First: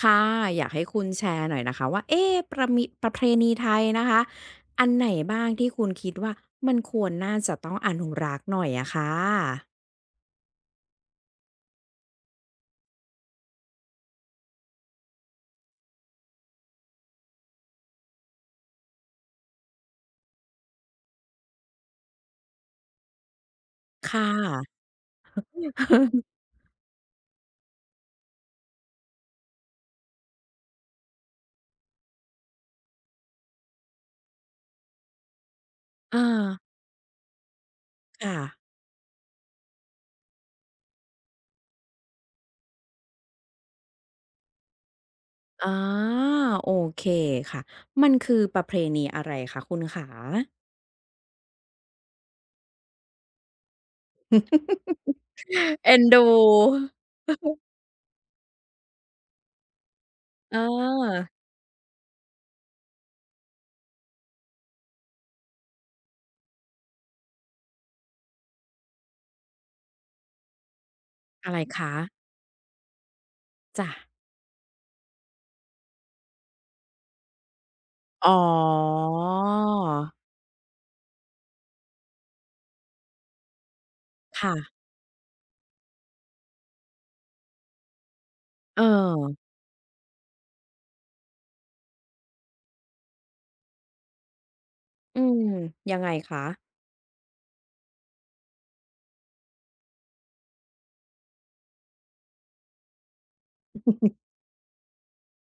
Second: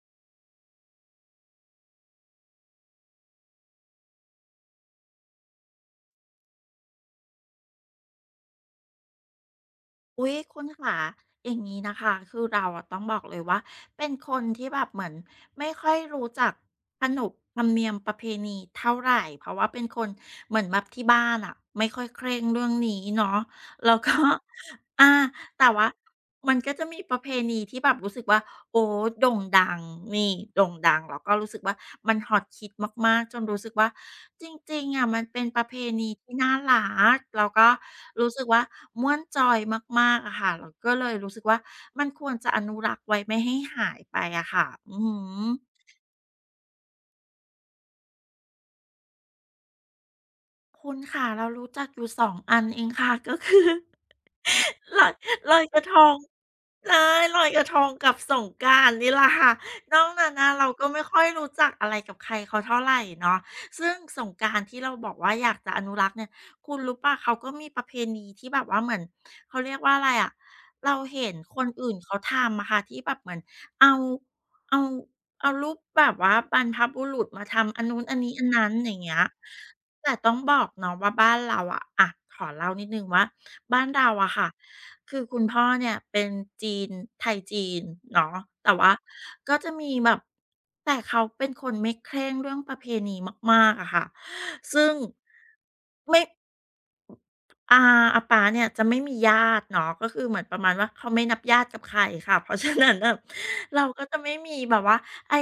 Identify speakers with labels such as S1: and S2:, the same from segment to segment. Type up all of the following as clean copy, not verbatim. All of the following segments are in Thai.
S1: ค่ะอยากให้คุณแชร์หน่อยนะคะว่าเอ๊ะประมิประเพณีไทยนะคะอันไหนบ้างที่คุณคิดว่ามันควรน่าจะต้องอนุรักษ์หน่อยอะค่ะ
S2: อุ๊ยคุณขาอย่างนี้นะคะคือเราอะต้องบอกเลยว่าเป็นคนที่แบบเหมือนไม่ค่อยรู้จักขนบธรรมเนียมประเพณีเท่าไหร่เพราะว่าเป็นคนเหมือนแบบที่บ้านอะไม่ค่อยเคร่งเรื่องนี้เนาะแล้วก็
S1: ค่ะ
S2: อาแต่ว่า มันก็จะมีประเพณีที่แบบรู้สึกว่า โอ้โด่งดังนี่โด่งดังแล้วก็รู้สึกว่ามันฮอตฮิตมากๆจนรู้สึกว่าจริงๆอะมันเป็นประเพณี
S1: เออ
S2: ที่น่ารักแล้วก็รู้
S1: ค่ะ
S2: สึกว่าม่วนจอยมากๆอะค่ะเราก็เลยรู้สึกว่ามันควรจะอนุรักษ์ไว้ไม่ให้หายไปอะค่ะอือฮ
S1: อ๋อ
S2: ึ
S1: โอเคค่ะมันคือประเพณีอะไรคะคุณขา
S2: คุณค่ะเรารู้จักอยู่สองอันเองค่ะก็คือ ลอยลอยกระท
S1: เอ็น
S2: ง
S1: ดู
S2: ใช่ลอยก ระทงกับสงกรานต์นี่แหละค่ะนอกนั้นน่ะ
S1: เ
S2: เราก็ไม่ค่อย
S1: ออ
S2: รู้จักอะไรกับใครเขาเท่าไรเนาะซึ่งสงกรานต์ที่เราบอกว่าอยากจะอนุรักษ์เนี่ยคุณรู้เปล่าเขาก็มีประเพณีที่แบบว่าเหมือนเขาเรียกว่าอะไรอะเราเห็น
S1: อะไร
S2: คน
S1: คะ
S2: อื่นเขาทำอะค่ะที่แบบเหมือน
S1: จ้ะ
S2: เอาเอาเอารูปแบบว่าบรรพบุรุษมาทำอันนู้นอัน
S1: อ๋
S2: นี้อันนั้นอย่า
S1: อ
S2: งเงี้ย แต่ต้องบอกเนาะว่าบ้านเราอะขอเล่านิดหนึ่งว่าบ้านเราอะค่ะ
S1: ค่ะ
S2: คือคุณพ่อเนี่ยเป็นจีนไทยจีนเนาะแต่
S1: เอ
S2: ว่า
S1: อ
S2: ก็จะมีแบบแต่เขาเป็นคนไม่เคร่งเรื่องประเพณีมากๆอะค่ะ ซึ่ง
S1: อืมยังไง
S2: ไม่
S1: คะ
S2: อาอาป๊าเนี่ยจะไม่มีญาติเนาะก็คือเหมือนประมาณว่าเขาไม่นับญาติกับใครค่ะ เพราะฉะนั้นน่ะเราก็จะไม่มีแบบว่าไอ้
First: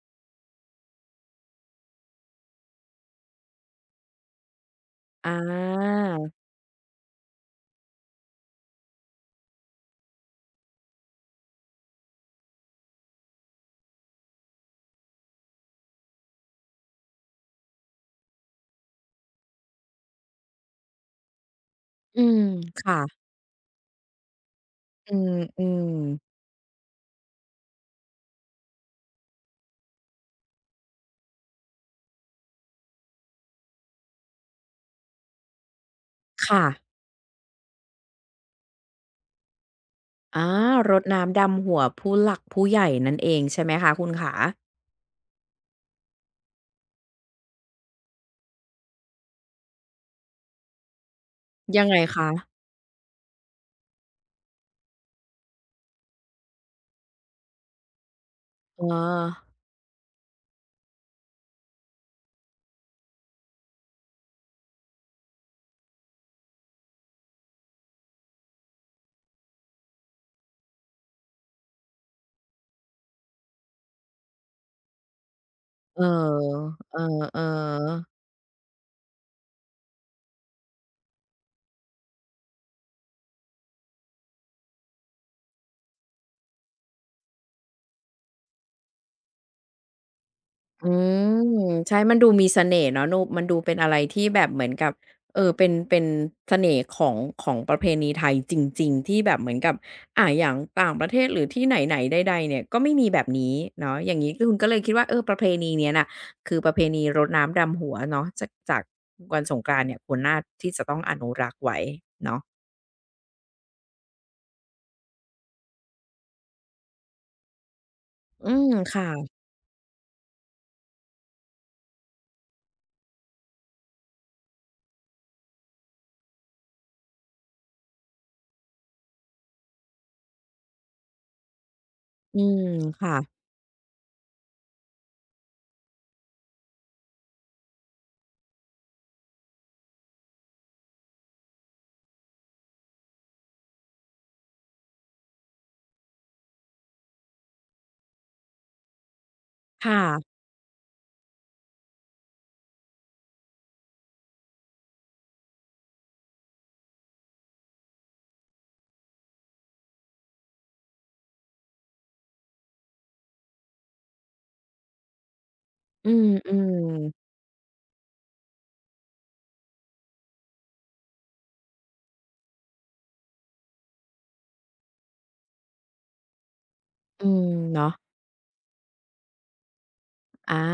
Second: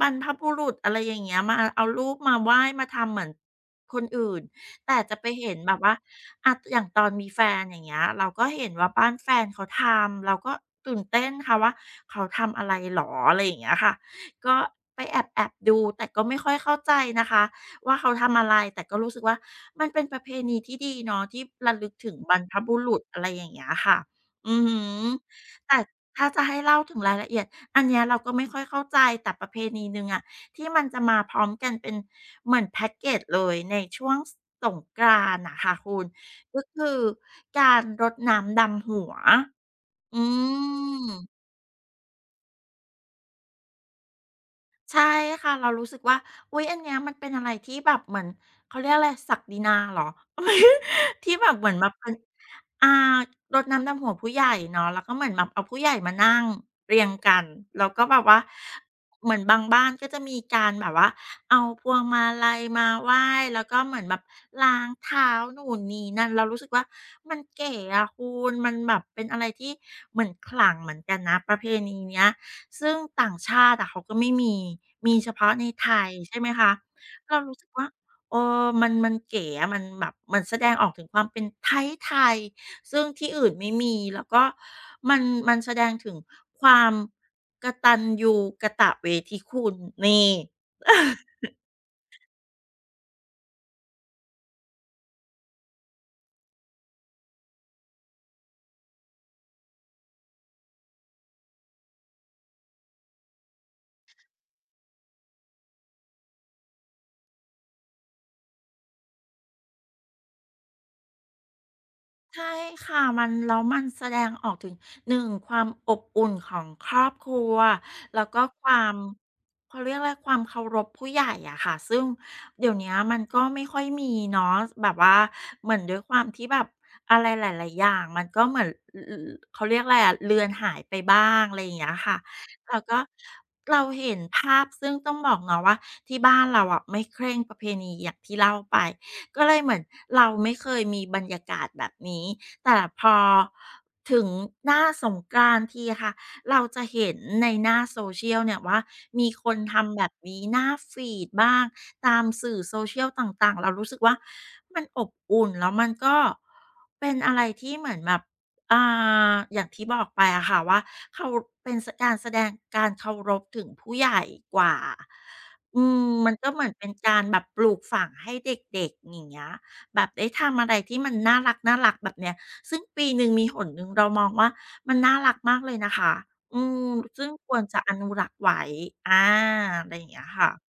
S2: บรรพบุรุษอะไรอย่างเงี้ยมาเอารูปมาไหว้มาทำเหมือนคนอื่นแต่จะไป
S1: อ
S2: เห็นแบบว่า
S1: า
S2: อะอย่างตอนมีแฟนอย่างเงี้ยเราก็เห็นว่าบ้านแฟนเขาทำเราก็ตื่นเต้นค่ะว่าเขาทำอะไรเหรออะไรอย่างเงี้ยค่ะก็ไปแอบๆดูแต่ก็ไม่ค่อยเข้าใจนะคะว่าเขาทำอะไรแต่ก็รู้สึกว่า มันเป็นประเพณีที่ดีเนาะที่ระลึกถึง
S1: อื
S2: บร
S1: ม
S2: รพบุรุษอะ
S1: ค่ะ
S2: ไรอย่างเงี้ยค่ะ อือฮึ
S1: อืม อื
S2: แต่
S1: ม
S2: ถ้าจะให้เล่าถึงรายละเอียดอันเนี้ยเราก็ไม่ค่อยเข้าใจแต่ประเพณีหนึ่งอะที่มันจะมาพร้อมกันเป็นเหมือนแพ็กเกจเลยในช่วงสงกรานต์น่ะค่ะคุณก็
S1: ค่ะ
S2: คือการรดน้ำดำหัวอื
S1: อารดน้ำ
S2: ม
S1: ดำหัวผู้หลักผู้ใหญ่นั่นเองใช่ไหมคะคุณขา
S2: ใช่ค่ะเรารู้สึกว่าอุ๊ยอันเนี้ยมันเป็นอะไรที่แบบเหมือนเขาเรียกอะไรศักดินาเหรอ ที่แบบเหมือน
S1: ยั
S2: แบ
S1: ง
S2: บ
S1: ไง
S2: เป็น
S1: คะ
S2: อ่ารดน้ำดำหัวผู้ใหญ่เนาะแล้วก็เหมือนแบบเอาผู้ใหญ่มานั่งเรียงกันแล้วก็แบบว่า
S1: เออ
S2: เหมือนบางบ้านก็จะมีการแบบว่าเอาพวงมาลัยมาไหว้แล้วก็เหมือนแบบล้างเท้าหนูนนี่นั่นเรารู้สึกว่ามันเก๋อะคุณมันแบบเป็นอะไรที่เหมือนขลังเหมือนกันนะประเพณีเนี้ย ซึ่งต่างชาติอะเขาก็ไม่มีมีเฉพาะในไท
S1: เออ
S2: ยใช่ไหมคะ
S1: เ
S2: เรา
S1: ออ
S2: รู้สึกว่า
S1: ๆ
S2: เออมันเก๋อะมันแบบมันแสดงออกถึงความเป็นไทยๆซึ่งที่อื่นไม่มีแล้วก็มันมันแสดงถึงความกตัญญูกตเวทีคุณนี่
S1: อืมใช่มันดูมีเสน่ห์เนาะนูมันดูเป็นอะไรที่แบบเหมือนกับเออเป็นเสน่ห์ของของประเพณีไทยจริงๆที่แบบเหมือนกับอย่างต่างประเทศหรือที่ไหนๆใดๆเนี่ยก็ไม่มีแบบนี้เนาะอย่างงี้คือคุณก็เลยคิดว่าเออประเพณีเนี้ยน่ะคือประเพณีรดน้ำดำหัวเนาะจากวันสงกรานต์เนี่ยควรน่าที่จะต้องอนุรักษ์ไว้เนาะ
S2: ใช่ค่ะมันแล้วมันแสดงออกถึงหนึ่งความอบอุ่นของครอบครัวแล้วก็
S1: อื
S2: ค
S1: ม
S2: วาม
S1: ค่ะ
S2: เขาเรียกอะไรความเคารพผู้ใหญ่อะค่ะซึ่งเดี๋ยวเนี้ยมันก็ไม่ค่อยมีเนาะแบบว่าเหมือนด้วยความที่แบบอะไรหลายๆอย่างมันก็เหมือนรรเขาเรียกอะไรอะเลือนหายไปบ้างอะไรอย่างเงี้ยค่ะ
S1: อืม
S2: แล้วก็
S1: ค่ะ
S2: เราเห็นภาพซึ่งต้องบอกเนาะว่าที่บ้านเราอะไม่เคร่งประเพณีอย่างที่เล่าไป ก็เลยเหมือนเราไม่เคยมีบรรยากาศแบบนี้ แต่พอถึงหน้าสงกรานต์ทีค่ะ เราจะเห็นในหน้าโซเชียลเนี่ยว่ามีคนทำแบบ
S1: ค่ะ
S2: นี้หน้าฟีดบ้างตามสื่อโซเชียลต่างๆ เรารู้สึกว่ามันอบอุ่นแล้วมันก็เป็นอะไรที่เหมือนแบบ อ่าอย่างที่บอกไปอะค่ะว่าเขาเป็นการแสดงการเคารพถึงผู้ใหญ่กว่าอืม
S1: อื
S2: มันก็เหมือนเป็น
S1: ม
S2: การ
S1: ๆ
S2: แบบปลูกฝังให้เด็กๆอย่างเงี้ยแบบได้ทำอะไรที่มันน่ารักๆแบบเนี้ยซึ่งปีหนึ่งมีหนหนึ่งเรามองว่ามันน่ารักมากเลยนะคะอืม
S1: อื
S2: ซึ่งค
S1: ม
S2: วรจะอ
S1: เนาะ
S2: นุรักษ์ไว้อาอะไรอย่างเงี้ย
S1: อา
S2: ค่ะ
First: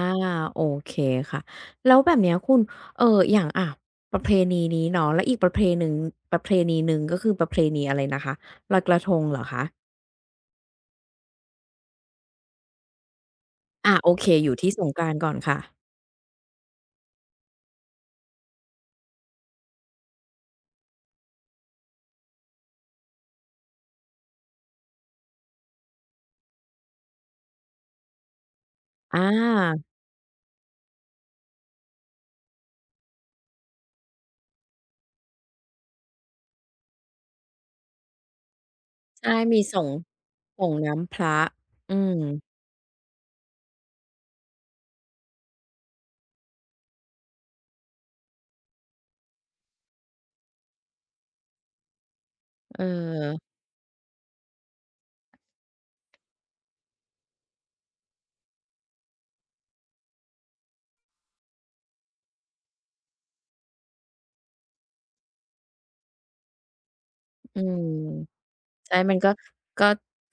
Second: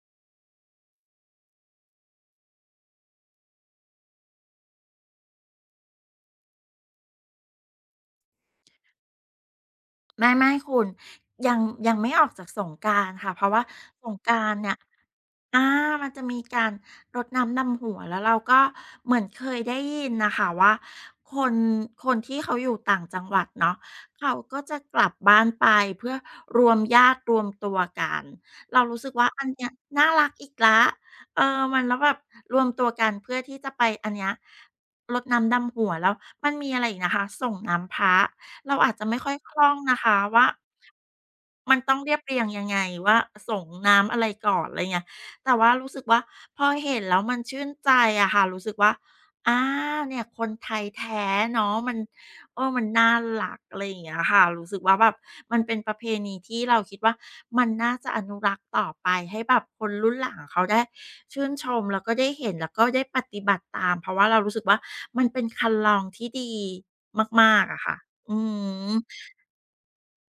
S1: โอเคค่ะแล้วแบบเนี้ยคุณเอ่ออย่างอะประเพณีนี้เนาะแล้วอีกประเพหนึ่งประเพณีหนึ่งก็คือประเพณีอะไรนะคะลอยกระทงเหรอคะ
S2: ไม่ไม่คุณยังยังไม่ออกจากสงกรานต์ค่ะเพราะว่า
S1: อา
S2: ส
S1: โอ
S2: ง
S1: เค
S2: กรา
S1: อ
S2: น
S1: ยู่
S2: ต์
S1: ที่
S2: เนี่ย
S1: สงกรานต์ก่อนค่ะ
S2: อามันจะมีการรดน้ำดำหัวแล้วเราก็เหมือนเคยได้ยินนะคะว่าคนคนที่เขาอยู่ต่างจังหวัดเนาะเขาก็จะกลับบ้านไปเพื่อรวมญาติรวมตัวกันเรารู้สึก
S1: อ
S2: ว่าอันเนี้ย
S1: า
S2: น่ารักอีกแล้วเออมันแล้วแบบรวมตัวกันเพื่อที่จะไปอันเนี้ยรดน้ำดำหัวแล้วมันมีอะไรอีกนะคะส่งน้ำพระเราอาจจะไม่ค่อ
S1: ใช่
S2: ยค
S1: มี
S2: ล่อง
S1: ส่ง
S2: นะคะว่า
S1: น้ำพระ
S2: มันต้อง
S1: อื
S2: เรีย
S1: ม
S2: บเรียงยังไงว่าส่งน้ำอะไรก่อนอะไรเงี้ยแต่ว่ารู้สึกว่าพอเห็นแล้วมันชื่นใจอะค่ะรู้สึกว่าอาเนี่ยคนไทยแท้เนาะมัน
S1: เ
S2: มันน่า
S1: ออ
S2: รักอะไรอย่างเงี้ยค่ะรู้สึกว่าแบบมันเป็นประเพณีที่เราคิดว่ามันน่าจะอนุรักษ์ต่อไปให้แบบคนรุ่นหลังเขาได้ชื่นชมแล้วก็ได้เห็นแล้วก็ได้ปฏิบัติตามเพราะว่าเรารู้สึกว่ามันเป็นคันลองที่ดีมา
S1: อื
S2: กๆอะ
S1: ม
S2: ค่ะอืม
S1: ใช่มันก็ก็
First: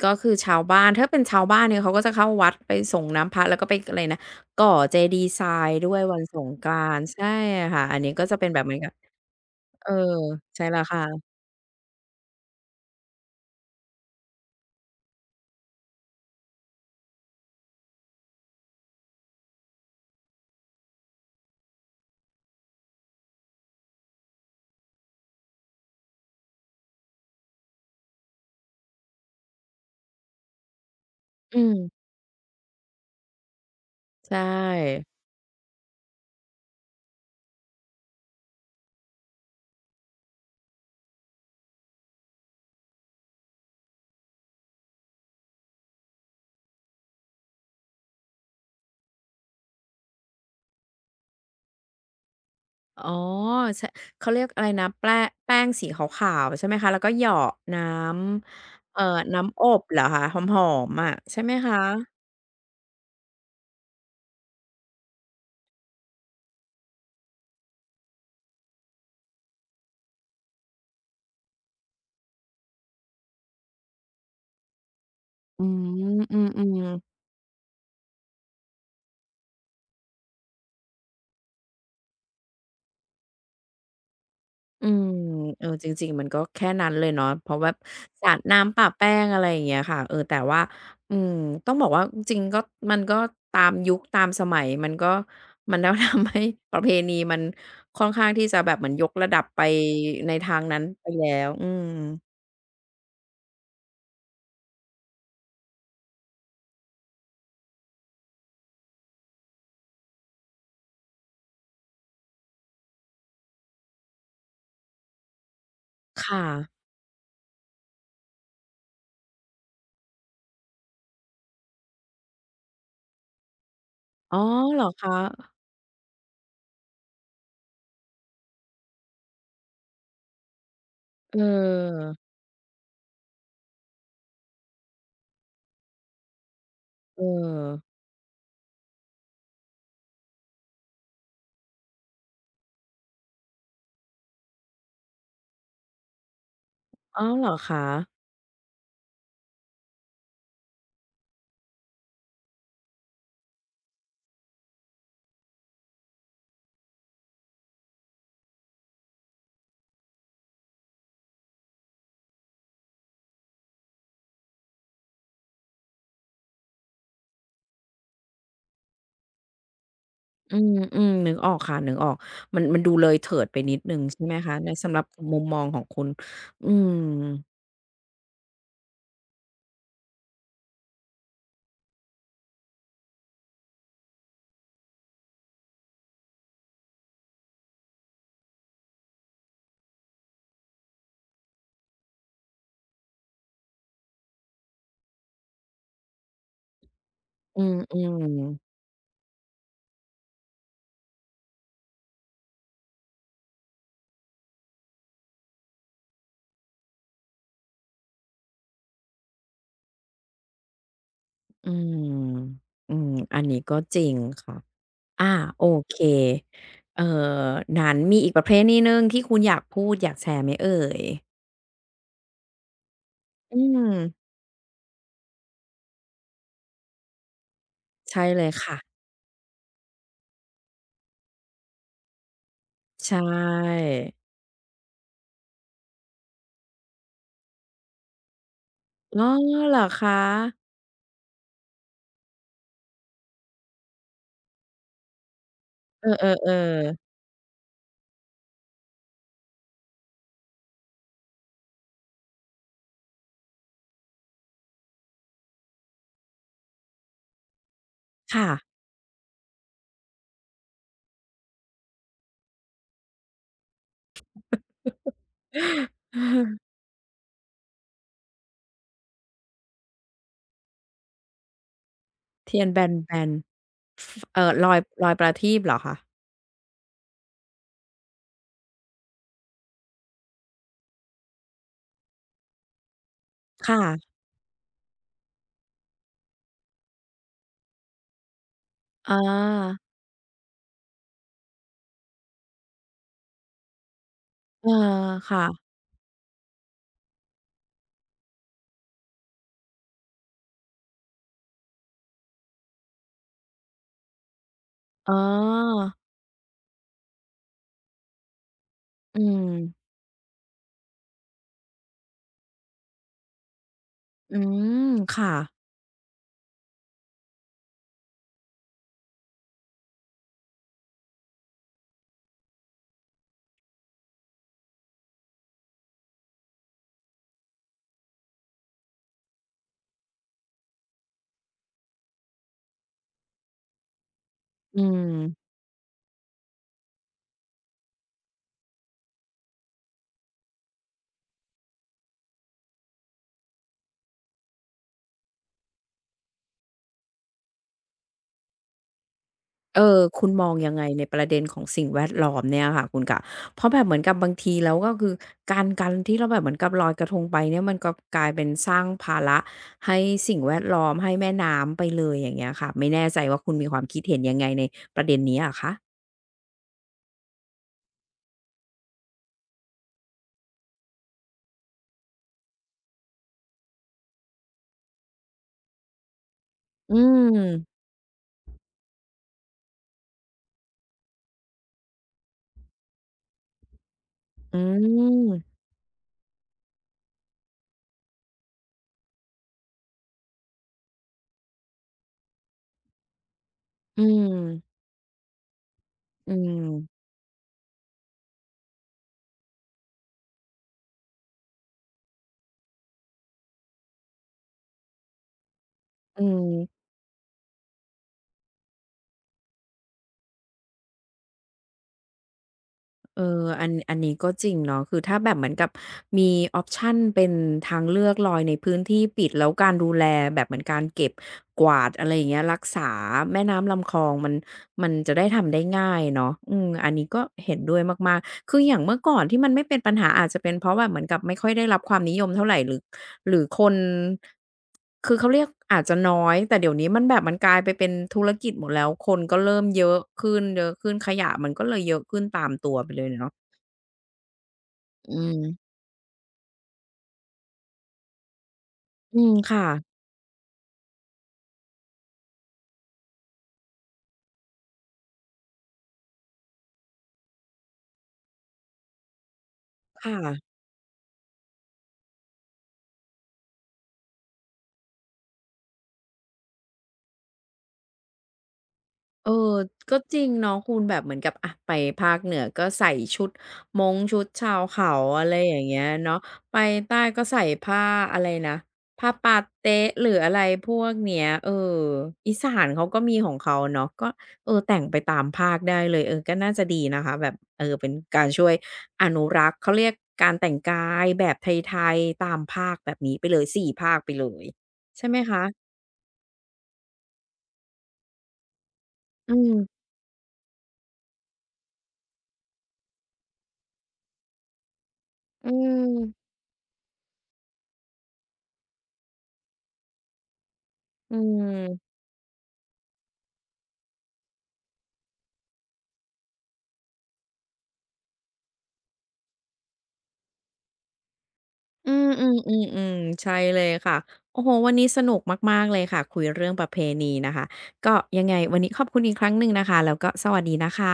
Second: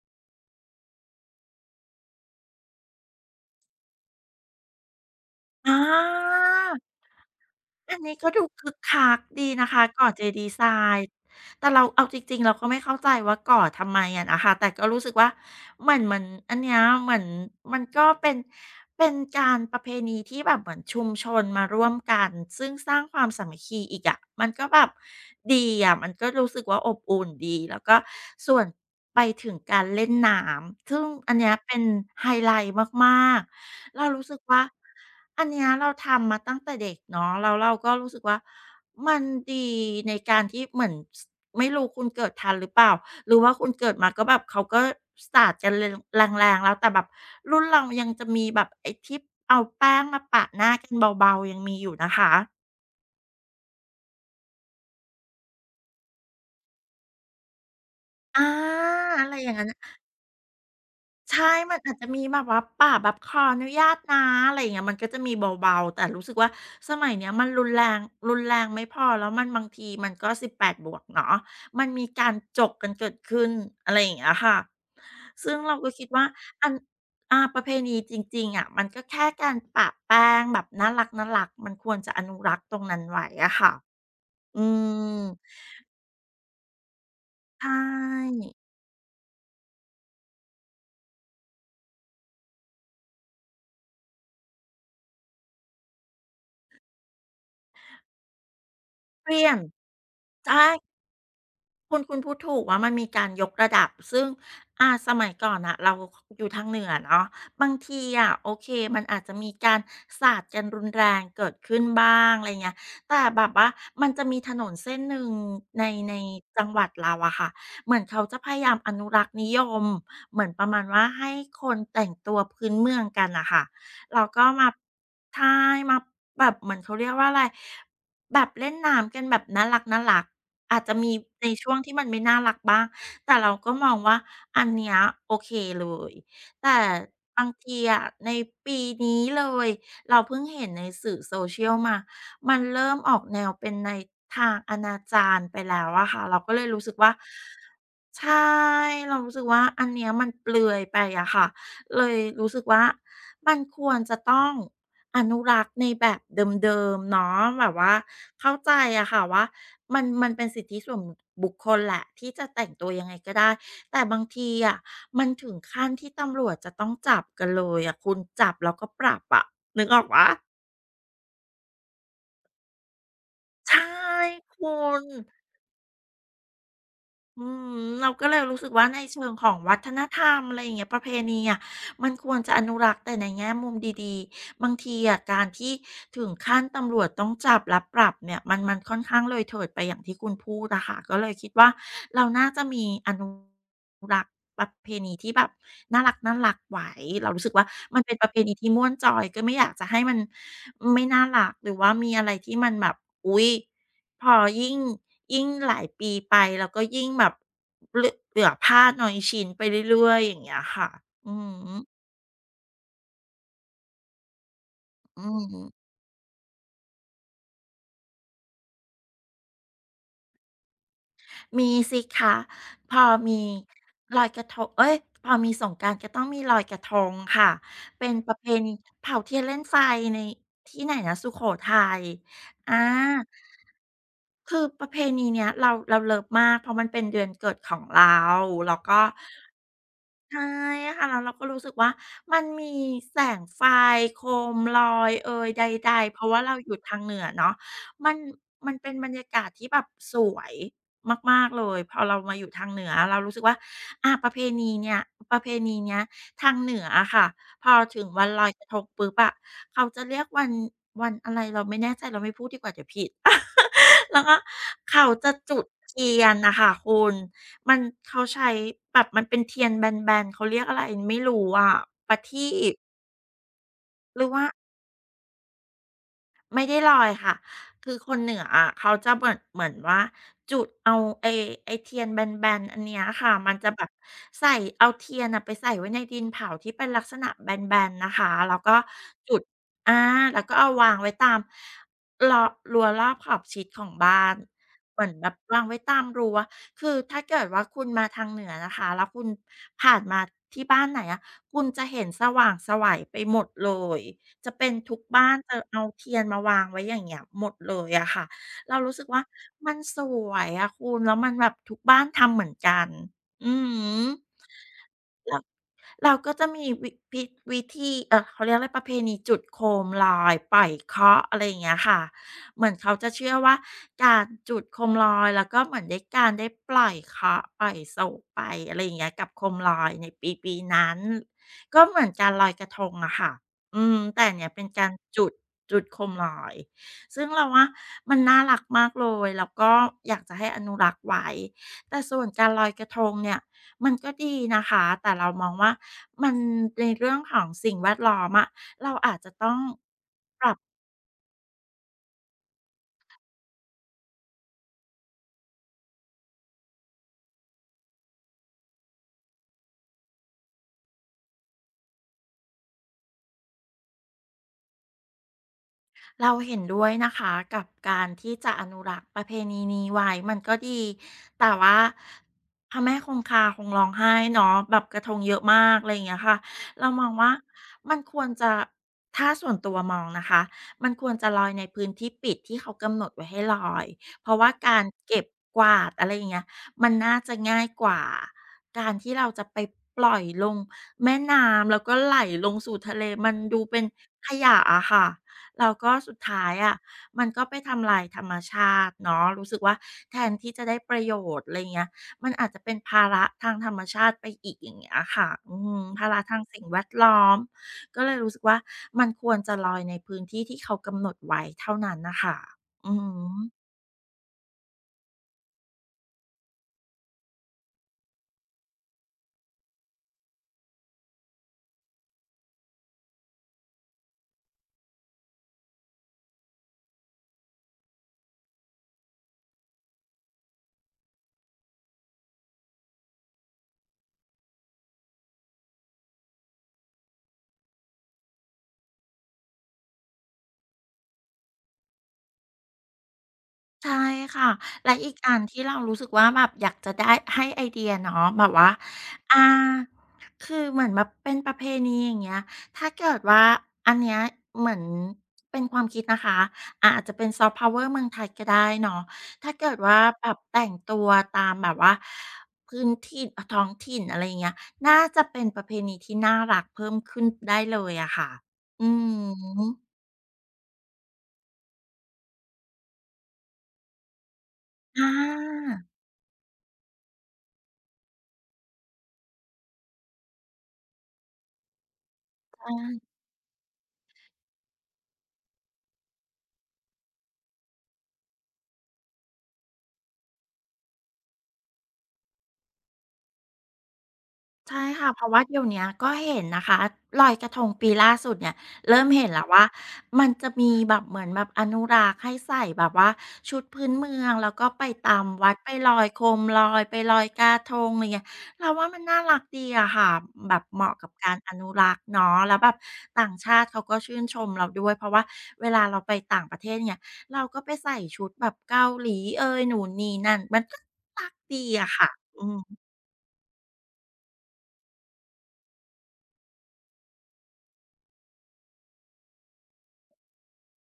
S1: คือชาวบ้านถ้าเป็นชาวบ้านเนี่ยเขาก็จะเข้าวัดไปส่งน้ำพระแล้วก็ไปอะไรนะก่อเจดีย์ทราย
S2: อา
S1: ด้วยวันสงกรานต์ใช่ค่ะ
S2: อั
S1: อั
S2: น
S1: นนี้
S2: นี้
S1: ก็
S2: ก็
S1: จะ
S2: ดู
S1: เป็นแบบ
S2: คึ
S1: เหมื
S2: ก
S1: อนกับ
S2: คักดีนะคะ
S1: เออ
S2: ก่อเจดีย์ท
S1: ใช่
S2: รา
S1: แล้ว
S2: ย
S1: ค่ะ
S2: แต่เราเอาจริงๆเราก็ไม่เข้าใจว่าก่อทำไมอะนะคะแต่ก็รู้สึกว่าเหมือนอันเนี้ยเหมือนมันก็เป็นการประเพณีที่แบบเหมือนชุมชนมาร่วมกันซึ่งสร้างความสามัคคีอีกอะมันก็แบบดีอะมันก็รู้สึกว่าอบอุ่นดีแล้วก็ส่วนไปถึงการเล่นน้ำซึ่งอันเนี้ย
S1: อื
S2: เป็น
S1: ม
S2: ไฮไลต์มากๆเรารู้
S1: ใช
S2: สึกว่า
S1: ่
S2: อันเนี้ยเราทำมาตั้งแต่เด็กเนาะแล้วเราก็รู้สึกว่ามันดีในการที่เหมือน ไม่รู้คุณเกิดทันหรือเปล่าหรือว่าคุณเกิดมาก็แบบเขาก็สาดกันแรงแรงๆแล้วแต่แบบรุ่นเรายังจะมีแบบไอ้ที่เอาแป้งมาปะหน้ากันเบาๆยังมีอยู่นะคะ
S1: อ๋อใชเขาเรียกอะไรนะแป้งแป้งสีขาวๆใช่ไหมคะแล้วก็เหยาะน้
S2: อ่า
S1: ำ
S2: อะไรอย่าง
S1: น้ำอ
S2: นั้น
S1: บเหรอคะหอมๆอะใช่ไห
S2: ใช่
S1: ม
S2: มั
S1: คะ
S2: นอาจจะมีแบบว่าป่าแบบขออนุญาตนะอะไรอย่างเงี้ยมันก็จะมีเบาๆแต่รู้สึกว่าสมัยเนี้ยมันรุนแรงรุนแรงไม่พอแล้วมันบางทีมันก็สิบแปดบวกเนาะมันมีการจกกันเกิดขึ้นอะไรอย่างเงี้ยค่ะ ซึ่ง
S1: อื
S2: เราก็คิด
S1: ม
S2: ว่า
S1: อื
S2: อัน
S1: มๆ
S2: ประเพณีจริงๆอะมันก็แค่การปะแป้งแบบน่ารักๆมันควรจะอนุรักษ์ตรงนั้นไว้อะค่ะอื
S1: อืม
S2: ม
S1: เออจริงๆมันก็แค่นั้นเลยเนาะเพราะแบ
S2: ใช่
S1: บสาดน้ำปะแป้งอะไรอย่างเงี้ยค่ะเออแต่ว่าอืมต้องบอกว่าจริงๆก็มันก็ตามยุคตามสมัยมันก็ทำให้ประเพณีมันค่อนข้างที่จะแบบเหมือนยก
S2: เป
S1: ระดับ
S2: ลี่ยน
S1: ไปในทาง
S2: ใช่
S1: นั้นไปแล้วอืม
S2: คุณพูดถูกว่ามันมีการยกระดับซึ่งสมัยก่อนน่ะเราอยู่ทางเหนือเนาะบางทีอะโอเคมันอาจจะมีการสาดกันรุนแรงเกิดขึ้นบ้างอะไรเงี้ยแต่แบบว่ามันจะมีถนนเส้นหนึ่งในใน
S1: ค่ะ
S2: จังหวัดเราอะค่ะเหมือนเขาจะพยายามอนุรักษ์นิยมเหมือนประมาณว่าให้คนแต่งตัวพื้นเมืองกันน่ะค่ะแล้ว
S1: อ๋อ
S2: ก็มา
S1: เหรอคะ
S2: ใช่มาแบบเหมือนเขาเรียกว่าอะไร แบบเล่นน้ำกันแบบน่ารักๆอาจจะมี
S1: เอ
S2: ในช่วงที่มั
S1: อ
S2: นไม่น่ารักบ้างแต่เราก็มองว่าอันเนี้ยโอเคเลยแต่
S1: เออ
S2: บางทีอะในปีนี้เลยเราเพิ่งเห็นในสื่อ social มามันเริ่มออกแนวเป็นในทางอนาจารไปแล้วอะค่ะเราก็เลยรู้สึกว่า
S1: อ้าวเหรอคะ
S2: ใช่เรารู้สึกว่าอันเนี้ยมันเปลือยไปอะค่ะเลยรู้สึกว่ามันควรจะต้องอนุรักษ์ในแบบเดิมๆเนาะแบบว่าเข้าใจอะค่ะว่ามันเป็นสิทธิส่วนบุคคลแหละที่จะแต่งตัวยังไงก็ได้แต่บางทีอะมันถึงขั้นที่ตำรวจจะต้องจับกันเลยอะคุณจับแล้วก็ปรับอะนึกออกเปล่า
S1: อืมๆนึกออกค่ะนึกออกมันดูเลยเถิดไปนิด
S2: ใช่
S1: หนึ่งใช่ไหม
S2: ค
S1: คะใน
S2: ุ
S1: สำหรั
S2: ณ
S1: บมุมมองของคุณอืม
S2: อืมเราก็เลยรู้สึกว่าในเชิงของวัฒนธรรมอะไรอย่างเงี้ยประเพณีอ่ะมันควรจะอนุรักษ์แต่ในแง่มุมดีๆบางทีอ่ะการที่ถึงขั้นตำรวจต้องจับและปรับเนี่ยมันค่อนข้างเลยเถิดไปอย่างที่คุณพูดอะค่ะก็เลยคิดว่าเราน่าจะมีอนุรักษ์ประเพณีที่แบบน่ารักๆไว้เรารู้สึก
S1: อื
S2: ว่า
S1: มอื
S2: มันเป็น
S1: ม
S2: ประเพณีที่ม่วนจอยก็ไม่อยากจะให้มันไม่น่ารักหรือว่ามีอะไรที่มันแบบอุ๊ย พอยิ่งหลายปีไปเราก็ยิ่งแบบเหลือผ้าน้อยชิ้นไปเรื่อยๆอย่างเงี้ยค่ะอือ
S1: อื
S2: ฮึ
S1: ม อืม อันนี้ก็จริงค่ะ
S2: อื
S1: อา
S2: อฮึ
S1: โอเคเอ่อนั้นมีอีกประเภทนี้นึงที่คุณอยากพูดอยากแชร์ไหมเอ่ย
S2: มีสิคะพอมี
S1: อืม
S2: ลอยกระทงเอ๊ยพอมีสงกรานต์ก็ต้องมีลอยกระทงค่ะเป็น
S1: ใช่
S2: ประ
S1: เล
S2: เพ
S1: ย
S2: ณี
S1: ค่ะ
S2: เผาเทียนเล่นไฟในที่ไหนนะสุโขทัยอา
S1: ใช่
S2: คือประเพณีเนี้ยเราเลิฟมากเพราะมันเป็นเดือนเกิดของเราแล้วก็
S1: อ๋อเหรอคะ
S2: ใช่ค่ะแล้วเราก็รู้สึกว่ามันมีแสงไฟโคมลอยเอยใด
S1: เอ
S2: ๆเพราะ
S1: อ
S2: ว่าเราอยู่
S1: ๆ
S2: ทางเห
S1: ๆ
S2: นือเนาะมันมันเป็นบรรยากาศที่แบบสวยมากๆเลยพอเรามาอยู่ทางเหนือเรารู้สึกว่าอาประเพณีเนี่ยประเพณีเนี้ยทางเหนืออะค่ะพอถึงวันลอ
S1: ค่ะ
S2: ยกระทงปุ๊บอะเขาจะเรียกวันอะไรเราไม่แน่ใจเราไม่พูดดีกว่าเดี๋ยวผิด แล้วก็เขาจะจุดเทียนนะค่ะคุณมันเขาใช้แบบมันเป็นเทียนแบนๆเขาเรียกอะไรไม่รู้อะประที
S1: เทียน
S2: ป
S1: แบนๆฟ
S2: หรือว่า
S1: ลอยประทีปเหรอคะ
S2: ไม่ได้ลอยค่ะคือคนเหนืออะเขาจะเหมือนว่าจุดเอาไอ้ไอ้เทียนแบนๆอันเนี้ยค่ะมันจะแบบ
S1: ค่ะ
S2: ใส่เอาเทียนน่ะไปใส่ไว้ในดินเผาที่เป็นลักษณะแบนๆนะคะแล้วก็
S1: อ
S2: จุด
S1: า
S2: อาแล้วก็เอาวางไว้ตามล้อรั้วรอบขอบชิดของบ้าน
S1: เออ
S2: เหมือนแบบ
S1: ค่ะ
S2: วางไว้ตามรั้วคือถ้าเกิดว่าคุณมาทางเหนือนะคะแล้วคุณผ่านมาที่บ้านไหนอะคุณจะเห็นสว่างไสวไปหมดเลย จะเป็นทุก
S1: อ๋อ
S2: บ้านจะเอาเทียนมาวางไว้อย่างเงี้ยหมดเลยอะค่ะเรารู้สึก
S1: อื
S2: ว่า
S1: ม
S2: มันสวยอะคุณแล้วมันแบบทุกบ้านทำเหมือนกันอือฮึ
S1: อืม ค่ะ
S2: แล้ว เราก็จะมีวิธีเขาเรียกอะไรประเพณีจุดโคมลอยปล่อยเคราะห์อะไรอย่างเงี้ยค่ะเหมือนเขาจะเชื่อว่าการจุดโคมลอยแล้วก็เหมือนได้การได้ปล่อยเคราะห์ปล่อยโศกไปอะไรอย่างเงี้ยกับโคมลอยในปีๆนั้นก็เหมือนการลอยกระทงอะค่ะอืมแต่อันเนี้ยเป็น
S1: อื
S2: การจุด
S1: ม
S2: จุดโคมลอยซึ่งเราว่ามันน่ารักมากเลยแล้วก็อยากจะให้อนุรักษ์ไว้แต่ส่วนการลอยกระทงเนี่ยมันก็ดีนะคะแต่เรามองว่า มันในเรื่องของสิ่งแวดล้อมอะเราอาจจะต้อง
S1: เออคุณ
S2: ป
S1: มอ
S2: รั
S1: ง
S2: บ
S1: ยังไงในประเด็นของสิ่งแวดล้อมเนี่ยค่ะคุณกะเพราะแบบเหมือนกับบางทีแล้วก็คือการที่เราแบบเหมือนกับลอยกระทงไปเนี่ยมันก็กลายเป็นสร้างภาระให้สิ่งแวดล้อมให้แม่น้ำไปเลยอย่างเงี้ยค่ะไม่แน่ใจว่าคุณมีความคิดเห็นยังไงในประเด็นนี้อะคะ
S2: เราเห็นด้วยนะคะกับการที่จะอนุรักษ์ประเพณีนี้ไว้มันก็ดีแต่ว่าพระแม่คงคาคงร้องไห้เนาะแบบกระทงเยอะมากอะไรอย่างเงี้ยค่ะเรา
S1: อื
S2: มองว่า
S1: ม
S2: มันควรจะถ้าส่วนตัวมองนะคะมันควรจะลอยในพื้นที่ปิดที่เขากำหนดไว้ให้ลอยเพราะว่า
S1: อื
S2: การเก็บ
S1: ม
S2: กวาดอะไรอย่างเงี้ยมันน่าจะง่ายกว่าการที่เราจะไปปล่อยลงแม่น้ำแล้วก็ไหลลงสู่ทะเลมันดูเป็น
S1: อืม
S2: ขยะอะค่ะ แล้วก็สุด
S1: อื
S2: ท้ายอะ
S1: ม
S2: มันก็ไปทำลายธรรมชาติเนาะรู้สึกว่าแทนที่จะได้ประโยชน์อะไรเงี้ยมันอาจจะเป็นภาระทางธรรมชาติไปอีกอย่างเงี้ยค่ะอืมภาระ
S1: อื
S2: ทางสิ่งแว
S1: ม
S2: ดล้อมก็เลยรู้สึกว่ามันควรจะลอยในพื้นที่ที่เขากำหนดไว้เท่านั้นนะคะอื
S1: เอ
S2: ม
S1: ออันนี้ก็จริงเนาะคือถ้าแบบเหมือนกับมีออปชันเป็นทางเลือกลอยในพื้นที่ปิดแล้วการดูแลแบบเหมือนการเก็บกวาดอะไรอย่างเงี้ยรักษาแม่น้ำลำคลองมันจะได้ทำได้ง่ายเนาะอืมอันนี้ก็เห็นด้วยมากๆคืออย่างเมื่อก่อนที่มันไม่เป็นปัญหาอาจจะเป็นเพราะแบบเหมือนกับไม่ค่อยได้รับความนิยมเท่าไรหรือ หรือคนคือเขาเรียกอาจจะน้อยแต่เดี๋ยวนี้มันแบบมันกลายไปเป็นธุรกิจหมดแล้วคนก็เริ่มเยอะขึ้นเยอะขึ้นขยะมันก็เลยเยอะขึ้นตามตัวไปเลยเนาะ
S2: ใช่ค่ะ และอี
S1: อื
S2: กอันที่เรา
S1: ม
S2: รู้สึกว่าแบบอยากจะได้ให้ไอเดียเนาะแบบว่า
S1: อืม
S2: อ่า
S1: ค่ะ
S2: คือเหมือนแบบเป็นประเพณีอย่างเงี้ยถ้าเกิดว่าอันเนี้ยเหมือนเป็นความคิดนะคะอาจจะเป็นซอฟต์พาวเวอร์เมืองไทยก็ได้เนาะถ้าเกิดว่า
S1: ค่
S2: แบ
S1: ะ
S2: บแต่งตัวตามแบบว่าพื้นที่ท้องถิ่นอะไรอย่างเงี้ย น่าจะเป็นประเพณีที่น่ารักเพิ่มขึ้นได้เลยอะค่ะอื
S1: เออ
S2: ม
S1: ก็จริงเนาะคุณแบบเหมือนกับอะไปภาคเหนือก็ใส่ชุดมงชุดชาวเขา
S2: อ
S1: อะไรอย่าง
S2: ่
S1: เงี้ยเนาะไปใต้ก็ใส่ผ้าอะไรนะผ้าปาเต๊ะหรืออะไรพวกเนี้ยเอออี
S2: า
S1: สานเขาก็
S2: ใช่
S1: มีของเขาเนาะก็เออแต่งไปตามภาคได้เลยเออก็น่าจะดีนะคะแบบเออเป็นการช่วยอนุรักษ์เขาเรียกการแต่งกายแบบไทยๆตามภาคแบบนี้ไปเลย4ภาคไปเลย
S2: ใช่
S1: ใช่
S2: ค่ะ
S1: ไหม
S2: เพราะว่าเดี๋ยว
S1: คะ
S2: เนี้ยก็เห็นนะคะลอยกระทงปีล่าสุดเนี่ยเริ่มเห็น
S1: อื
S2: แล้วว่า
S1: ม
S2: มันจะมีแบบเหมือนแบบอนุรักษ์ให้ใส่แบบว่าชุดพื้นเมืองแล้วก็ไปตาม
S1: อื
S2: วัดไปลอยโค
S1: ม
S2: มลอยไปลอยกระทงอะไรเงี้ยเราว่ามันน่ารักดีอะค่ะแบบเหมาะกับ
S1: อื
S2: การอนุรั
S1: ม
S2: กษ์เนาะแล้วแบบต่างชาติเขาก็ชื่นชมเราด้วยเพราะว่าเวลาเราไปต่างประเทศเนี่ยเราก็ไปใส่ชุดแบบเกาหลีเอยหนูนนี่นั่นมันก็น่ารักดี
S1: อื
S2: อะ
S1: ม
S2: ค่ะ
S1: อืม
S2: อื
S1: อื
S2: ม
S1: มอืมใช่เลยค่ะโอ้โหวันนี้สนุกมากๆเลยค่ะคุยเรื่องประเพณีนะคะก็ยังไงวันนี้ขอบคุณอีกครั้งหนึ่งนะคะแล้วก็สวัสดีนะคะ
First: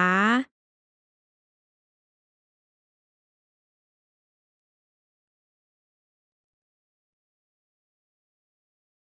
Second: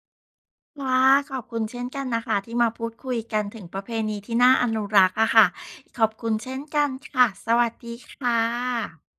S2: ค่ะขอบคุณเช่นกันนะคะที่มาพูดคุยกันถึงประเพณีที่น่าอนุรักษ์อะค่ะ ขอบคุณเช่นกันค่ะ สวัสดีค่ะ